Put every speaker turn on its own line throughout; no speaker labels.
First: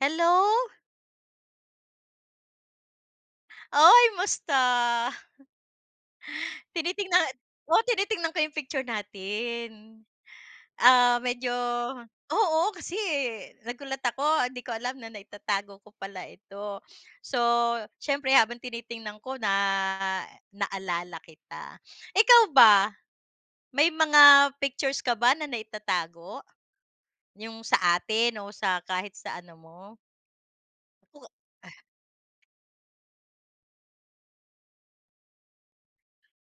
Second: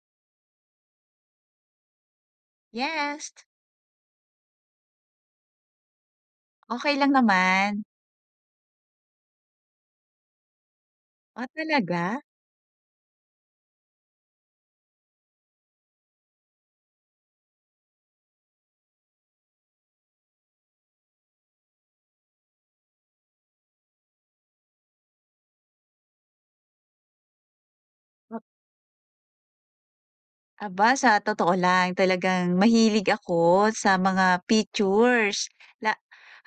Hello.
Yes.
Uy, musta?
Okay lang
Tinitingnan, oo
naman.
tinitingnan ko yung picture natin, ah,
Ah,
medyo
talaga?
oo kasi, eh, nagulat ako 'di ko alam na naitatago ko pala ito. So, siyempre habang tinitingnan ko na naalala kita. Ikaw ba may mga pictures ka ba na naitatago? Yung sa atin o sa kahit sa ano mo?
Aba. Sa
Ko
totoo lang talagang mahilig ako sa mga pictures, na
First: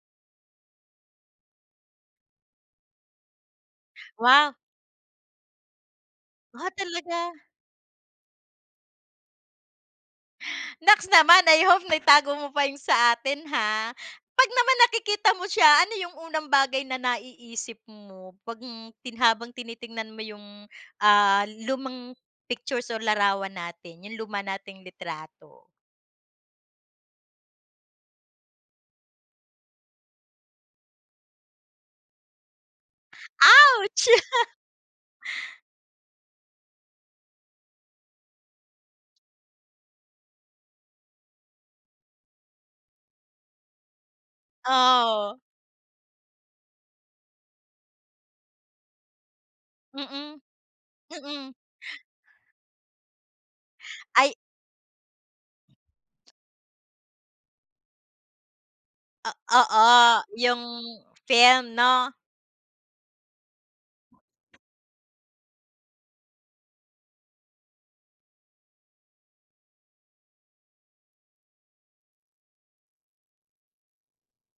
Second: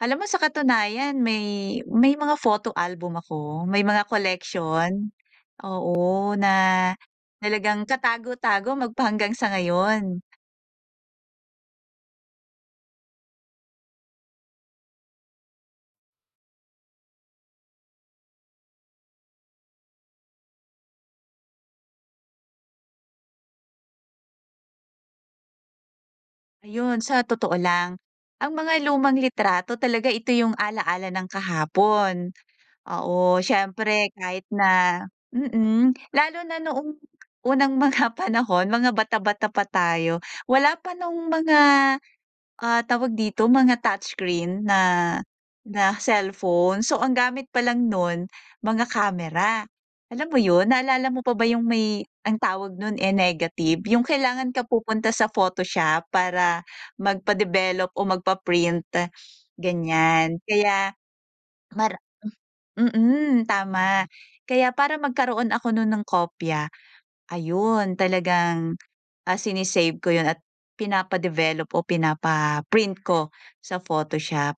alam mo sa katunayan may, may mga photo album ako, may mga
Wow!
collection, oo na
Ah, talaga?
talagang katago-tago magpahanggang sa ngayon.
Naks naman! I hope naitago mo pa yung sa atin, ha. Pag naman nakikita mo siya, ano yung unang bagay na naiisip mo pag, hmm, tin habang tinitingnan mo yung, ah, lumang pictures or larawan natin, yung luma nating litrato?
Ayon. Sa totoo lang, ang mga lumang litrato talaga, ito yung ala-ala ng kahapon. Oo,
Ouch!
siyempre kahit na mm, lalo na noong unang mga panahon, mga bata-bata pa tayo, wala pa nung mga, ah, tawag dito, mga touch screen na
Oo.
na cellphone. So, ang gamit palang nun, mga camera, alam mo
Mm,
yun, naalala mo pa ba
mm.
yung may ang tawag nun, eh, negative? Yung
Ay.
kailangan ka pupunta sa photoshop para magpa-develop o magpa-print,
O oo,
ganyan.
yung
Kaya,
film,
mar
'no?
mm, tama. Kaya para magkaroon ako nun ng kopya, ayun talagang, ah, sine-save ko yun at pinapa-develop o pinapa-print ko sa photoshop.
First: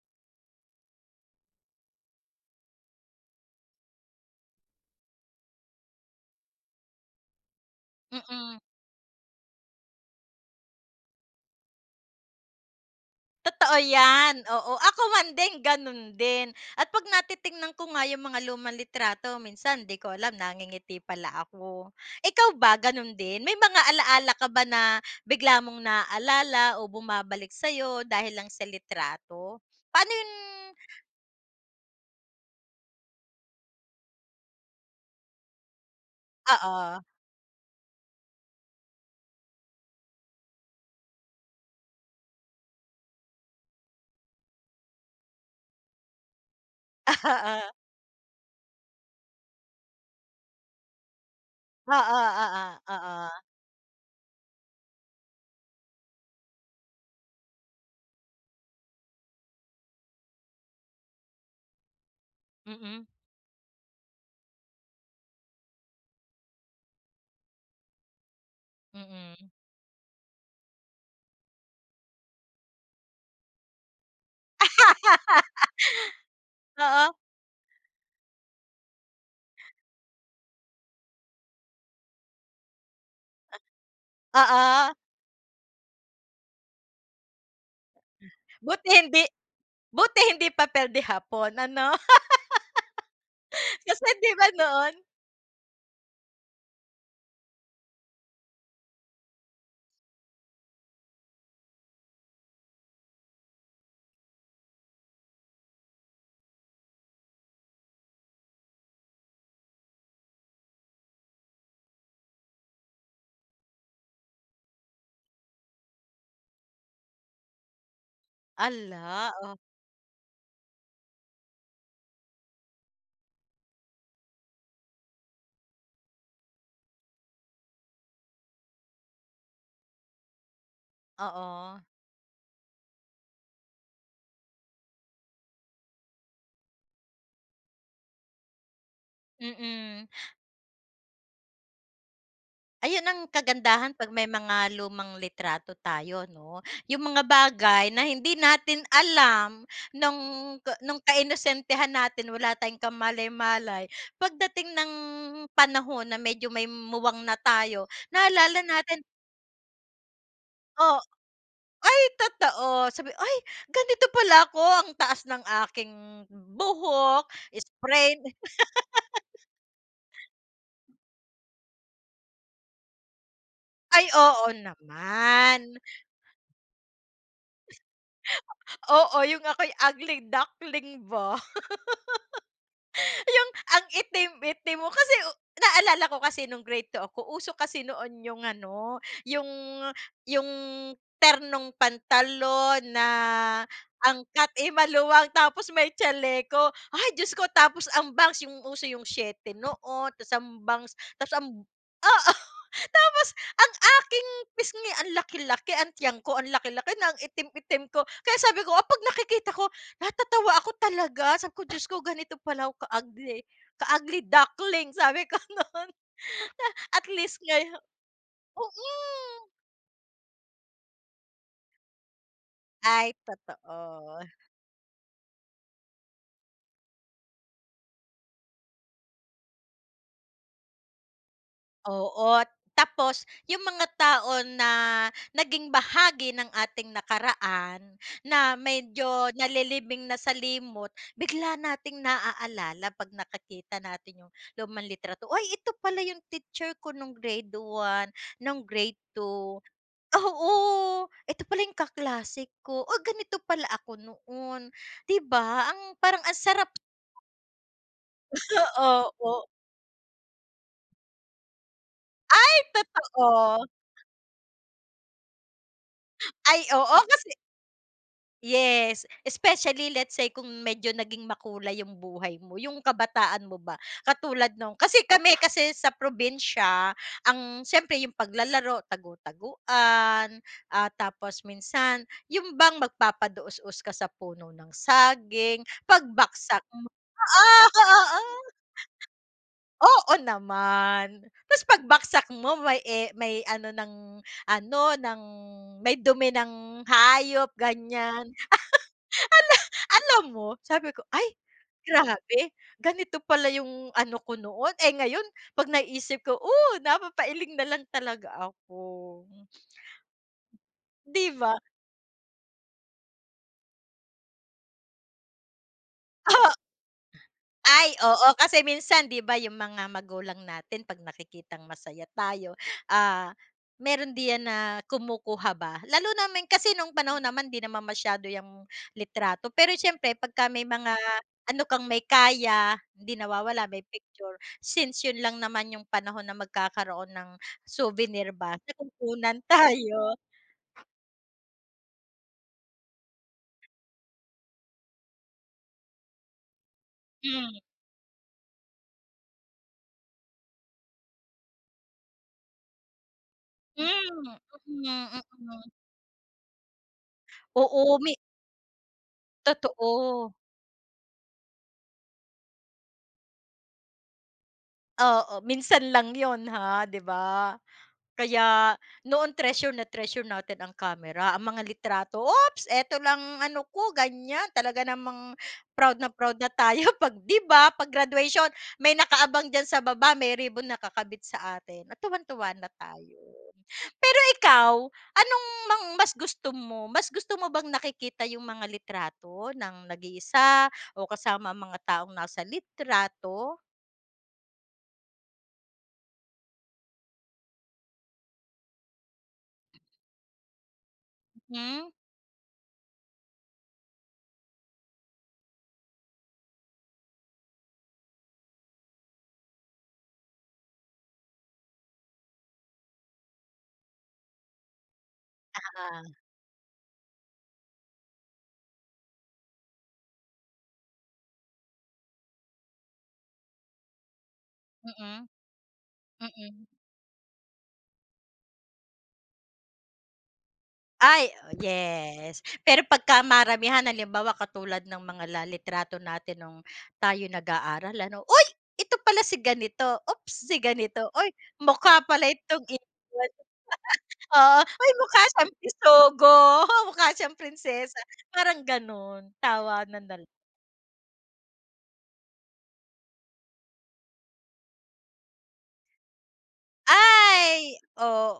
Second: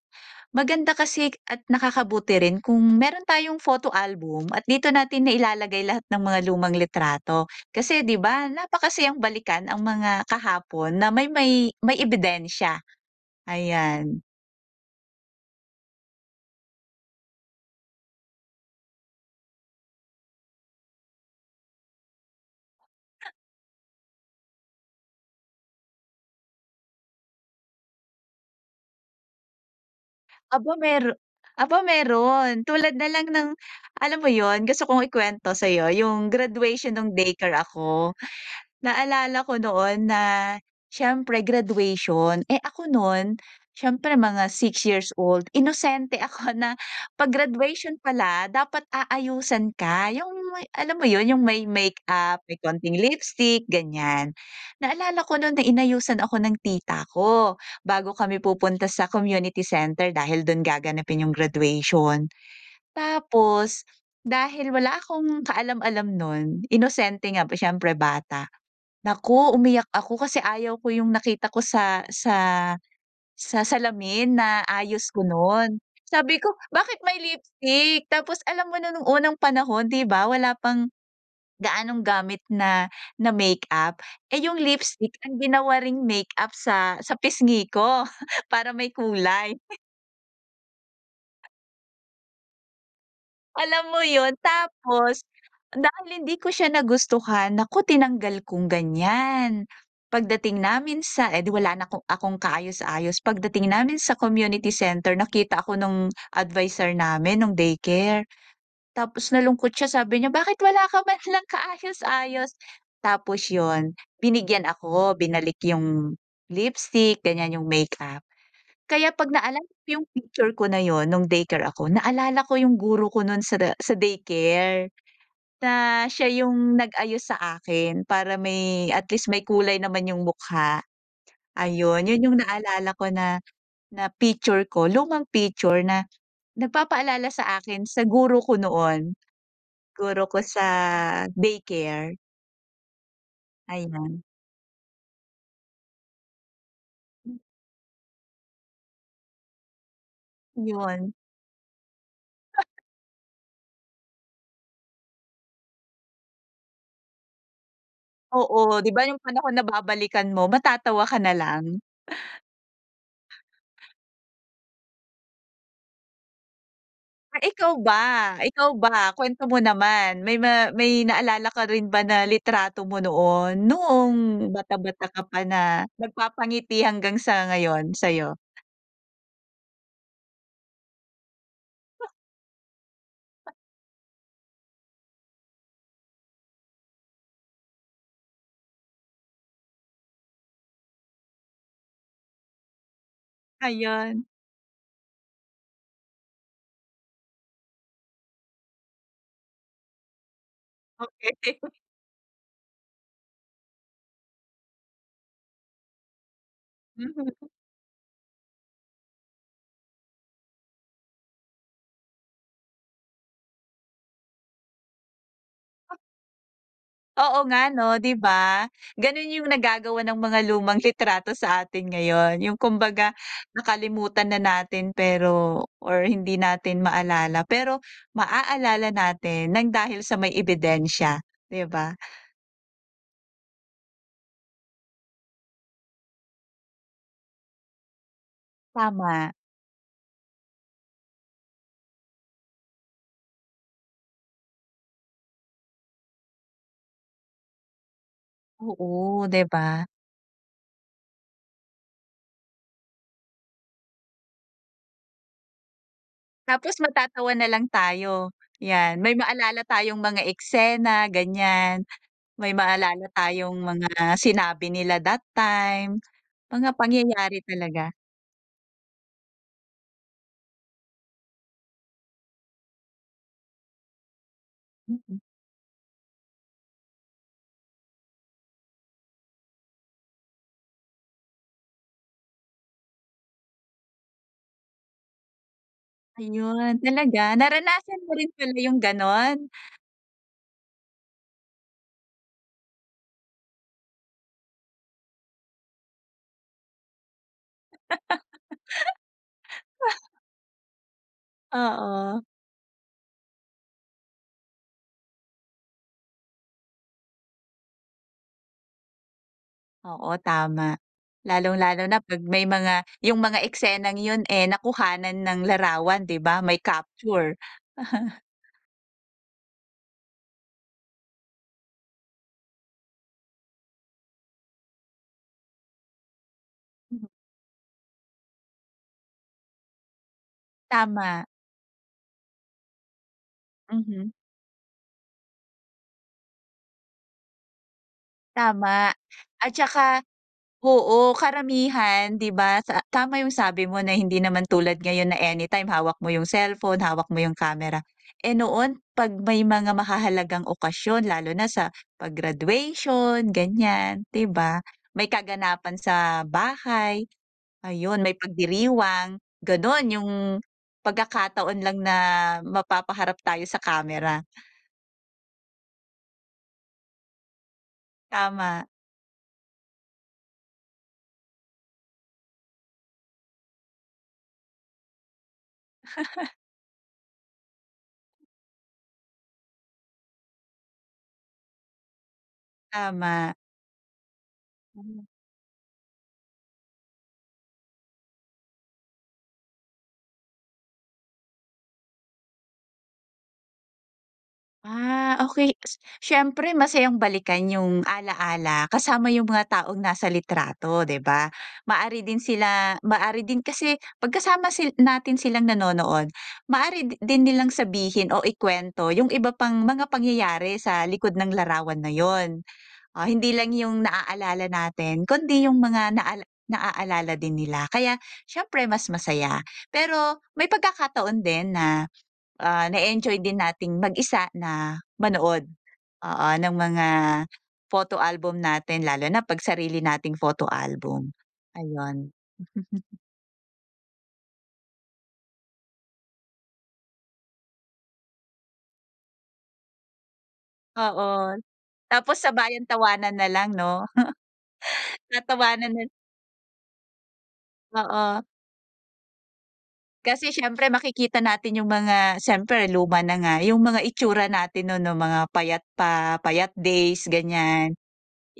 Maganda kasi at nakakabuti rin kung meron tayong photo album at dito natin nailalagay lahat ng mga lumang litrato. Kasi 'di ba
Mm.
napakasayang balikan ang mga kahapon na may may may ebidensya
Totoo
ayan.
yan, oo, ako man din, ganun din at 'pag natitingnan ko nga yung mga lumang litrato, minsan 'di ko alam nangingiti pala ako. Ikaw ba ganun din? May mga alaala ka ba na bigla mong naalala o bumabalik sa 'yo dahil lang sa litrato? Pa'no yun
Aba mer aba meron, tulad na lang ng alam mo yun, gusto kong ikwento sa 'yo yung graduation
Oo.
nung daycare ako. Naalala ko noon na siyempre graduation, eh, ako nun, s'yempre mga 6 years old, inosente ako na 'pag
Oo.
graduation pala, dapat aayusan ka. Yung alam mo yun yung may
Oo,
makeup, may
oo,
konting
oo.
lipstick, ganyan. Naalala ko nun na inayusan ako ng tita ko bago kami pupunta sa community center dahil dun gaganapin yung graduation.
Mm.
Tapos dahil wala akong kaalam-alam nun, inosente nga siyempre bata. Naku
Mm.
umiyak ako kasi ayaw ko yung nakita ko sa sa sa salamin na ayos ko nun. Sabi ko, "Bakit may
Oo.
lipstick?" Tapos alam mo nun nung unang panahon, 'di ba wala pang gaanong gamit na na makeup. Eh, yung
Oo.
lipstick ang ginawa ring makeup sa sa pisngi ko para
Buti
may
hindi
kulay.
buti hindi papel de hapon, ano?
Alam mo
Kasi
yun.
'di ba noon
Tapos dahil hindi ko siya nagustuhan, naku tinanggal kong ganyan. Pagdating namin sa eh, 'di wala na'ko akong kaayos-ayos, pagdating namin sa community center, nakita ako nung adviser namin nung daycare. Tapos nalungkot siya, sabi niya bakit wala ka man lang kaayos-ayos? Tapos yun, binigyan ako, binalik yung lipstick, gan'yan, yung makeup. Kaya 'pag
Ala, oh.
naalala ko yung picture ko na yun nung daycare ako, naalala ko yung guro ko nun sa da sa daycare na siya yung nag-ayos sa akin para may at least may kulay naman yung mukha.
Oo.
Ayun, 'yun yung naalala ko na na picture ko, lumang picture na nagpapaalala sa akin sa guro ko noon,
Mm.
guro ko sa daycare.
Ayun ang kagandahan 'pag
Ayan.
may mga lumang litrato tayo 'no, yung mga bagay na hindi natin alam nung, nung
Yun.
kainosentehan natin wala tayong kamalay-malay pagdating nang panahon na medyo may muwang na tayo naalala
Oo, 'di
natin.
ba yung panahon na babalikan mo
O
matatawa ka na lang?
ay, totoo sabi "Ay, ganito pala ako ang taas ng aking buhok
Ah, ikaw ba,
sprain".
ikaw ba. Kuwento mo naman may ma may naalala ka rin ba na litrato mo noon,
Ay,
noong
oo
bata, bata ka pa
naman.
na nagpapangiti hanggang sa ngayon sa'yo?
Oo, yung ako'y ugly duckling ba. Yung ang itim, itim mo kasi naalala ko kasi nung grade 2 ako uso kasi noon yung ano yung, yung ternong pantalon na ang
Ayun.
cut, eh, maluwang tapos may chaleko ay Diyos ko! Tapos ang bangs yung uso yung 7 noon tapos ang bangs tapos ang
Okey
oo tapos ang aking pisngi ang laki, laki ang tiyan ko ang laki, laki na ang
Mhm.
itim, itim ko, kaya sabi ko kapag nakikita ko natatawa ako talaga sabi ko Diyos ko ganito pala ako ka-ugly, ka-ugly duckling sabi ko no'n.
Ah.
At least
Oo nga
ngayo
'no', di ba, gano'n
mm.
yung nagagawa ng mga lumang litrato sa atin ngayon, yung kumbaga
Ay, totoo.
nakalimutan na natin pero or hindi natin maalala pero maaalala natin ng dahil sa may ebidensya, di ba?
Oo, tapos yung mga tao na naging bahagi ng ating nakaraan na
Tama.
medyo nalilibing na sa limot bigla nating naaalala 'pag nakikita natin yung lumang litrato "Uy ito pala yung teacher ko nung grade 1, nung grade
Oo, di
2,"
ba?
oo "ito pala yung kaklase ko, oh, ganito pala ako noon" di ba, ang parang ang sarap
Tapos matatawa na lang tayo, yan may
Opo.
maalala tayong mga eksena ganyan, may
Ay!
maalala tayong
Totoo.
mga sinabi nila that time,
Ay,
mga
oo kasi
pangyayari talaga.
Yes. Especially let's say kung medyo naging makulay yung buhay mo, yung kabataan mo ba, katulad nung kasi
Mm.
kami kasi sa probinsya ang siyempre yung paglalaro tagu-taguan, ah, tapos minsan, yung bang magpapadaosdos ka sa puno ng saging, pagbagsak
Ayun.
mo,
Talaga?
ah!
Naranasan mo
ha
rin pala yung ganon?
Oo naman. Tapos pagbagsak mo may e may ano ng ano ng may dumi ng hayop ganyan. Ala alam mo sabi ko "Ay,
Oo.
grabe. Ganito pala yung ano ko noon" Eh, ngayon pag naiisip ko oh, napapailing nalang talaga ako.
Oo tama.
Di ba?
Lalong-lalo na kapag may mga 'yung mga eksenang 'yun eh nakuhanan ng larawan, di ba? May capture.
Ay, oo. kasi minsan, di ba yung mga magulang natin pag nakikitang masaya tayo, ah, meron diyan na kumukuha ba. Lalo namin kasi nung panahon naman hindi naman masyado yang litrato, pero siyempre kapagka may mga
Tama.
ano kang may kaya hindi nawawala may
Mhm.
picture. Since yun lang naman yung panahon na magkakaroon ng souvenir ba na
Tama.
kukunan
At saka,
tayo.
oo, karamihan, di ba sa tama 'yung sabi mo na hindi naman tulad ngayon na anytime hawak mo yung cellphone, hawak mo yung
Hmm.
camera. Eh, noon pag may mga mahahalagang okasyon, lalo na sa pag-graduation
Hmm,
ganiyan, di ba?
mm,
May
mm.
kaganapan sa bahay,
Oo
ayun, may
may
pagdiriwang ganon yung
Totoo.
pagkakataon lang na mapapaharap tayo sa camera.
Oo, minsan lang 'yon, ha, di ba?
Tama.
Kaya noon, treasure na treasure natin ang kamera, ang mga litrato. "Oops, eto lang ano ko," ganyan. Talaga namang proud na proud na tayo 'pag, di ba pag-graduation, may nakaabang diyan sa baba. May ribbon nakakabit sa atin at tuwang-tuwa na tayo.
Tama.
Pero ikaw, anong mang mas gusto mo? Mas gusto mo bang nakikita yung mga litrato ng nag-iisa, o kasama ang mga taong nasa litrato?
Ah, okey. Si siyempre, masayang balikan yung alaala kasama yung mga taong nasa litrato, di ba?
Hmm.
Maaari din sila maaari din kasi 'pag kasama si natin silang nanonood, maaari di din nilang sabihin o ikuwento yung iba pang mga pangyayari sa likod ng larawan na 'yon. Ah, hindi lang yung naaalala natin, kundi yung mga
Uh-huh.
naal naaalala din nila. Kaya siyempre, mas masaya. Pero may pagkakataon din na, ah, nae-enjoy din nating mag-isa na
Mm.
manood. Oo, ng
Mm.
mga photo album natin, lalo na 'pag sarili nating photo album.
Ay,
Ayun.
yes. Pero pagka maramihan, halimbawa katulad ng mga la litrato natin nung tayo'y nag-aaral, ano. "Uy! ito pala si ganito, ops, si ganito uy,
Oo,
mukha
tapos
pala itong
sabayan tawanan
[unintelligible]
nalang, no.
oo. Hoy, may mukha siyang
Tatawanan na
bisogo, mukha siyang prinsesa"
Oo.
parang gano'n, tawanan na lang.
Kasi, siyempre, makikita natin yung mga, siyempre, luma na nga yung mga itsura natin no'n noong mga payat pa, payat days, ganyan.
Ay,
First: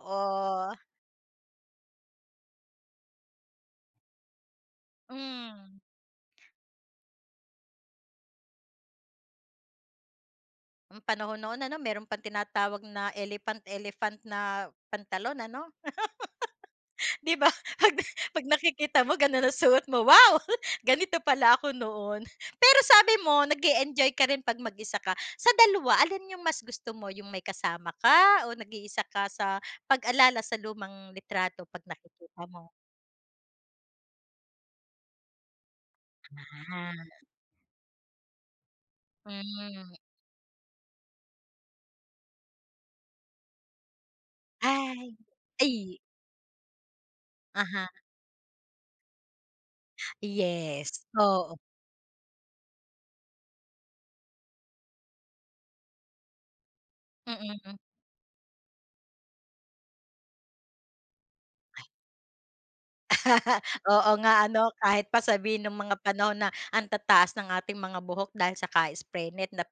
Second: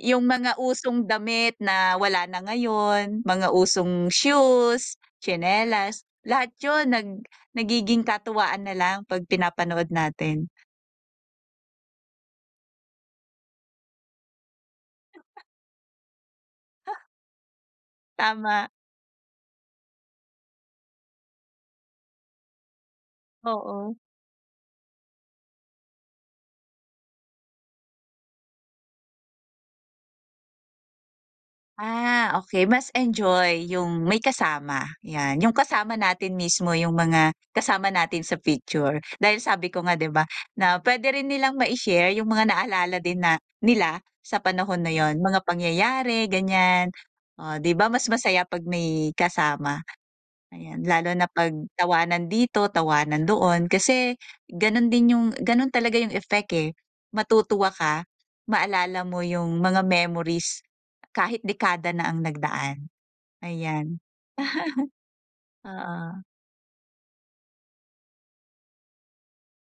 Yung mga usong damit na wala na ngayon, mga usong shoes,
Hmm.
tsinelas, lahat yun nag nagiging katuwaan nalang 'pag pinapanood natin.
Panahon noon ano meron pang tinatawag na elephant-elephant na pantalon, ano?
Huh.
Di ba, pag 'pag
Tama.
nakikita mo ganon ang suot mo, "Wow! ganito pala ako noon." Pero sabi mo,
Oo.
nag-e-enjoy ka rin 'pag mag isa ka. Sa dalawa, alin yung mas gusto mo, yung may kasama ka o nag-iisa ka sa pag-alala sa lumang litrato 'pag
Ah,
nakikita
okey.
mo?
Mas enjoy yung may kasama. Yan, yung kasama natin mismo, yung
Ah.
mga kasama natin sa picture. Dahil sabi ko
Hmm.
nga, 'di ba, na pwede rin nilang mai-share yung mga naalala din na nila sa panahon na
Ay.
yo'n, mga
Ay!
pangyayari, ganyan, oh, di
Uh-huh.
ba mas masaya 'pag may kasama. Ayan,
Yes,
lalo na 'pag
oo.
tawanan dito, tawanan doon. Kasi gano'n din yun gano'n talaga yung effect, eh, matutuwa
Mm.
ka, maalala mo yung mga memories kahit dekada na ang nagdaan. Ayan.
Oo nga ano. Kahit pa sabihin nung mga
Oo.
panahon na ang tataas ng ating mga buhok dahil sa ka-spray net nap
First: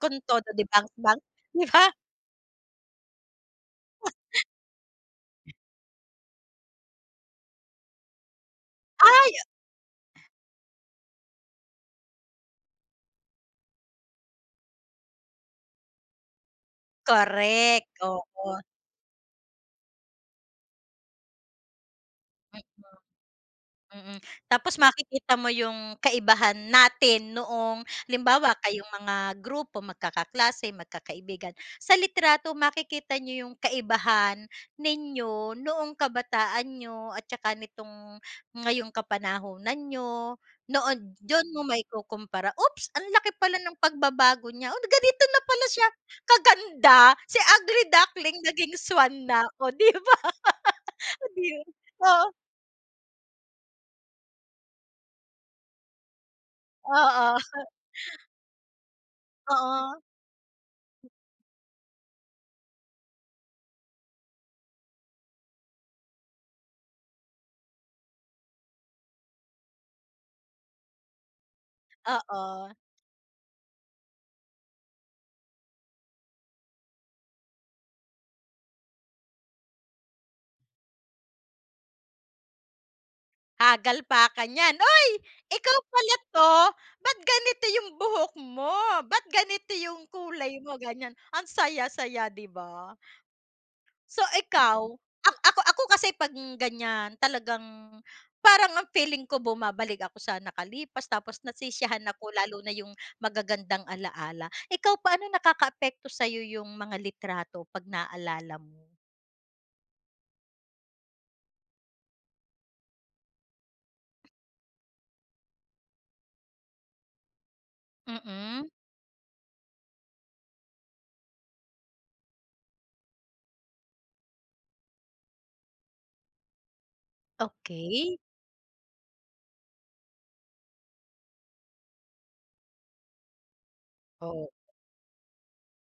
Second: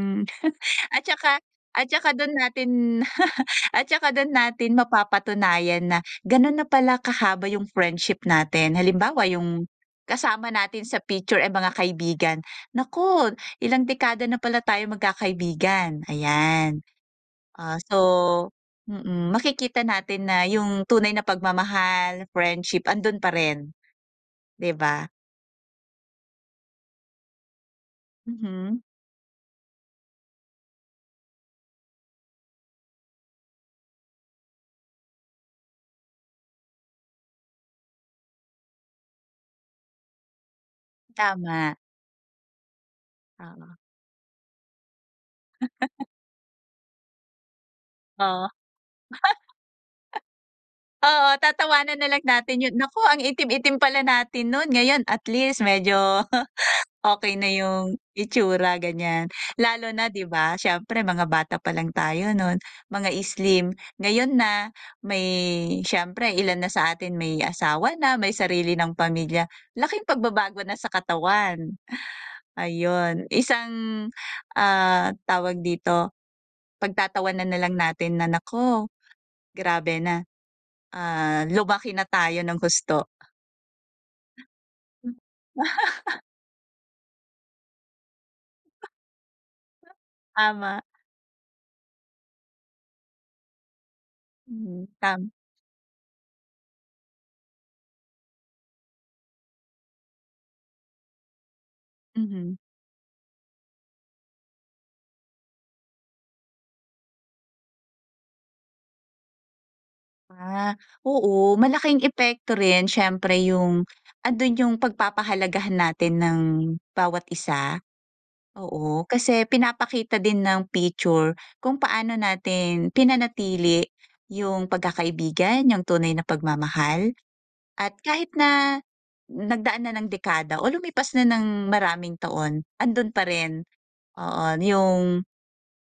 kung todo de
at
bangs-bangs,
tsaka
di
at
ba?
staka 'don natin at tsaka do'n
[unintelligible]
natin mapapatunayan na gano'n na pala kahaba yung friendship natin. Halimbawa,
Ay
yung kasama natin sa picture, eh, mga kaibigan "Naku ilang dekada na pala tayong magkakaibigan," ayan. Ah,
Korek,
so
oo.
mm, makikita natin na yung tunay na pagmamahal,
[unintelligible]
friendship andun parin,
Mm.
di
Tapos
ba?
makikita mo yung kaibahan natin noong halimbawa
Mhm.
kayong mga grupo, magkakaklase, magkakaibigan. Sa litrato, makikita niyo yung kaibahan ninyo noong kabataan ninyo at tsaka nitong ngayong kapanahunan niyo. Noon dun mo
Tama.
maikukumpara, "Oops, ang laki pala
Oo.
ng pagbabago niya. Oh, ganito na pala siya kaganda, si ugly duckling
Oh.
naging swan na." oh di ba? Oh
Oo,
di yun
tatawanan na lang
o.
natin 'yon. Naku, ang itim-itim pala natin no'n. Ngayon at least medyo
Oo.
okey na yung itsura ganyan. Lalo
Oo.
na 'di ba siyempre mga bata pa lang tayo no'n, mga slim. Ngayon na may, siyempre ilan na sa atin may asawa na, may sarili ng pamilya, laking pagbabago na sa katawan.
Oo.
Ayun, isang, ah, tawag dito pagtatawanan nalang natin na, "Naku, grabe na. Ah, lumaki na tayo ng husto."
Hagal pakan niyan uy, ikaw pala to? Bakit ganito yung buhok mo? Bakit ganito yung kulay mo
Tama.
ganyan ang saya-saya di ba. So
Mhm,
ikaw,
tama.
ak ako ako kasi pag ganyan talagang parang ang feeling ko bumabalik ako sa nakalipas, tapos nasisiyahan ako
Mhm.
lalo na yung magagandang alaala. Ikaw paano nakakaapekto sayo yung mga litrato pag naalala mo?
Ah, oo, malaking epekto rin siyempre yung, andun yung pagpapahalagahan natin ng bawat isa.
Mm.
Oo kasi pinapakita din ng picture kung paano natin pinanatili yung pagkakaibigan, yung tunay na pagmamahal, at
Okey.
kahit na nagdaan na ng dekada o lumipas na ng maraming taon, andun pa rin oo
Oo.
yung,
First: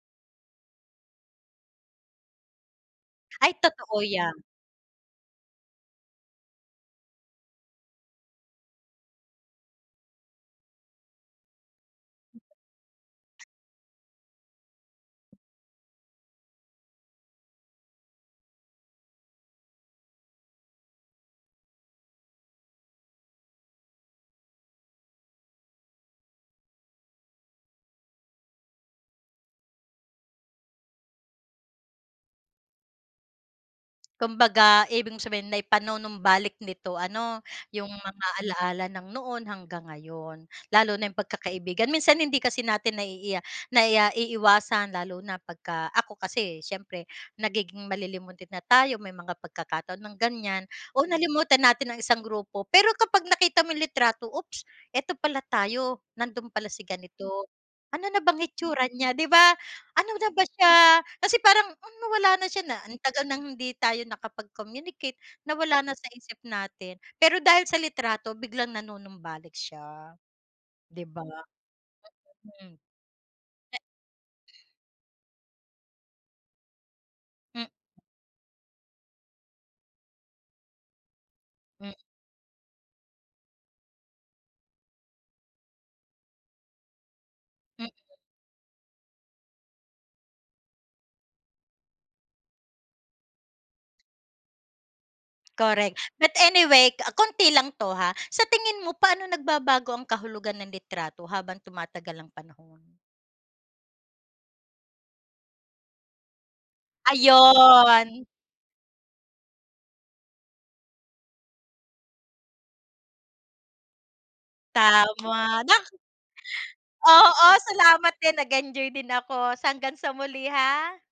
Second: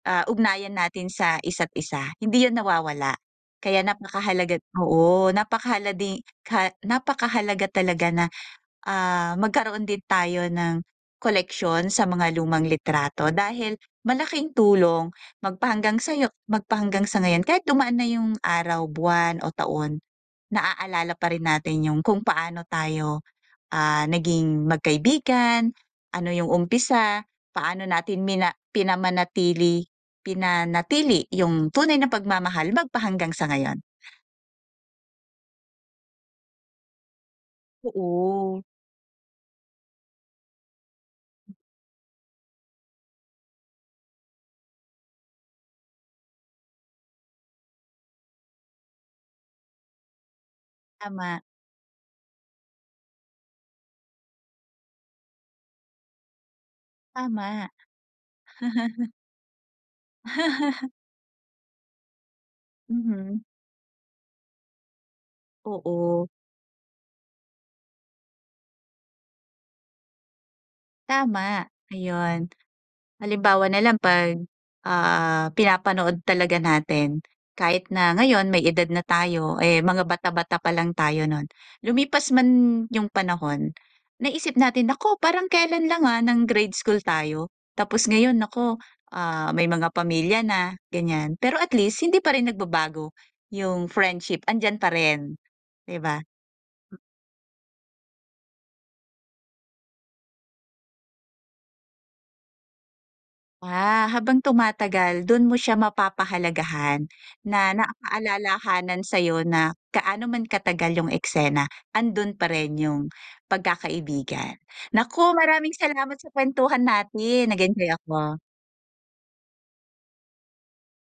ah, ugnayan natin sa isa't isa, hindi yan nawawala.
Ay,
Kaya
totoo yan.
napakahalaga oo, napakahala di ka napakahalaga talaga na ah, magkaroon din tayo ng koleksyon sa mga lumang litrato, dahil malaking tulong magpahanggang sayo magpahanggang sa ngayon kahit dumaan na yung araw, buwan, o taon. Naalala pa rin natin yung kung paano tayo ah, naging magkaibigan, ano yung umpisa, paano natin mina pinamanatili pinanatili yung tunay na pagmamahal magpahanggang sa ngayon.
Kumbaga ibig mong sabihin naipanunumbalik nito ano yung mga
Oo.
alaala ng noon hanggang ngayon. Lalo na yung pagkakaibigan minsan hindi kasi natin naiiya naiiwasan lalo na pagka ako kasi siyempre nagiging malilimutin na tayo, may mga pagkakataon ng ganyan o
Tama.
nalimutan natin ang isang grupo. Pero kapag nakita mo yung litrato oops eto pala tayo, nandun pala si ganito
Tama.
ano na bang itsura niya di ba? Ano na ba siya? Kasi parang hmm, nawala na siya na ang tagal
Mhm.
ng hindi tayo nakapag-communicate, nawala na sa
Oo.
isip natin. Pero dahil sa litrato biglang nanunumbalik siya, di ba?
Tama ayun,
Mhm.
halimbawa na lang pag,
Eh
ah, pinapanood talaga natin
M
kahit na ngayon may edad na tayo, eh, mga bata, bata pa lang tayo nun,
Mm.
lumipas man yung panahon, naisip natin naku parang kelan lang, ah, ng grade school tayo,
Mm.
tapos ngayon naku, ah, may mga pamilya na ganyan. Pero at least hindi pa rin nagbabago yung friendship andiyan pa rin
Correct
di ba?
but anyway, ah, konti lang ito ha. Sa tingin mo paano nagbabago ang kahulugan ng litrato habang tumatagal ang panahon?
Ah, habang tumatagal dun mo siya mapapahalagahan, na
Ayon.
nakakaalalahanan sayo na gaano man katagal yung eksena andun pa rin yung pagkakaibigan, naku
Tama
maraming
na.
salamat sa kwentuhan
Oo,
natin nagenjoy
salamat
ako.
din nag-enjoy din ako sa hanggang sa muli ha.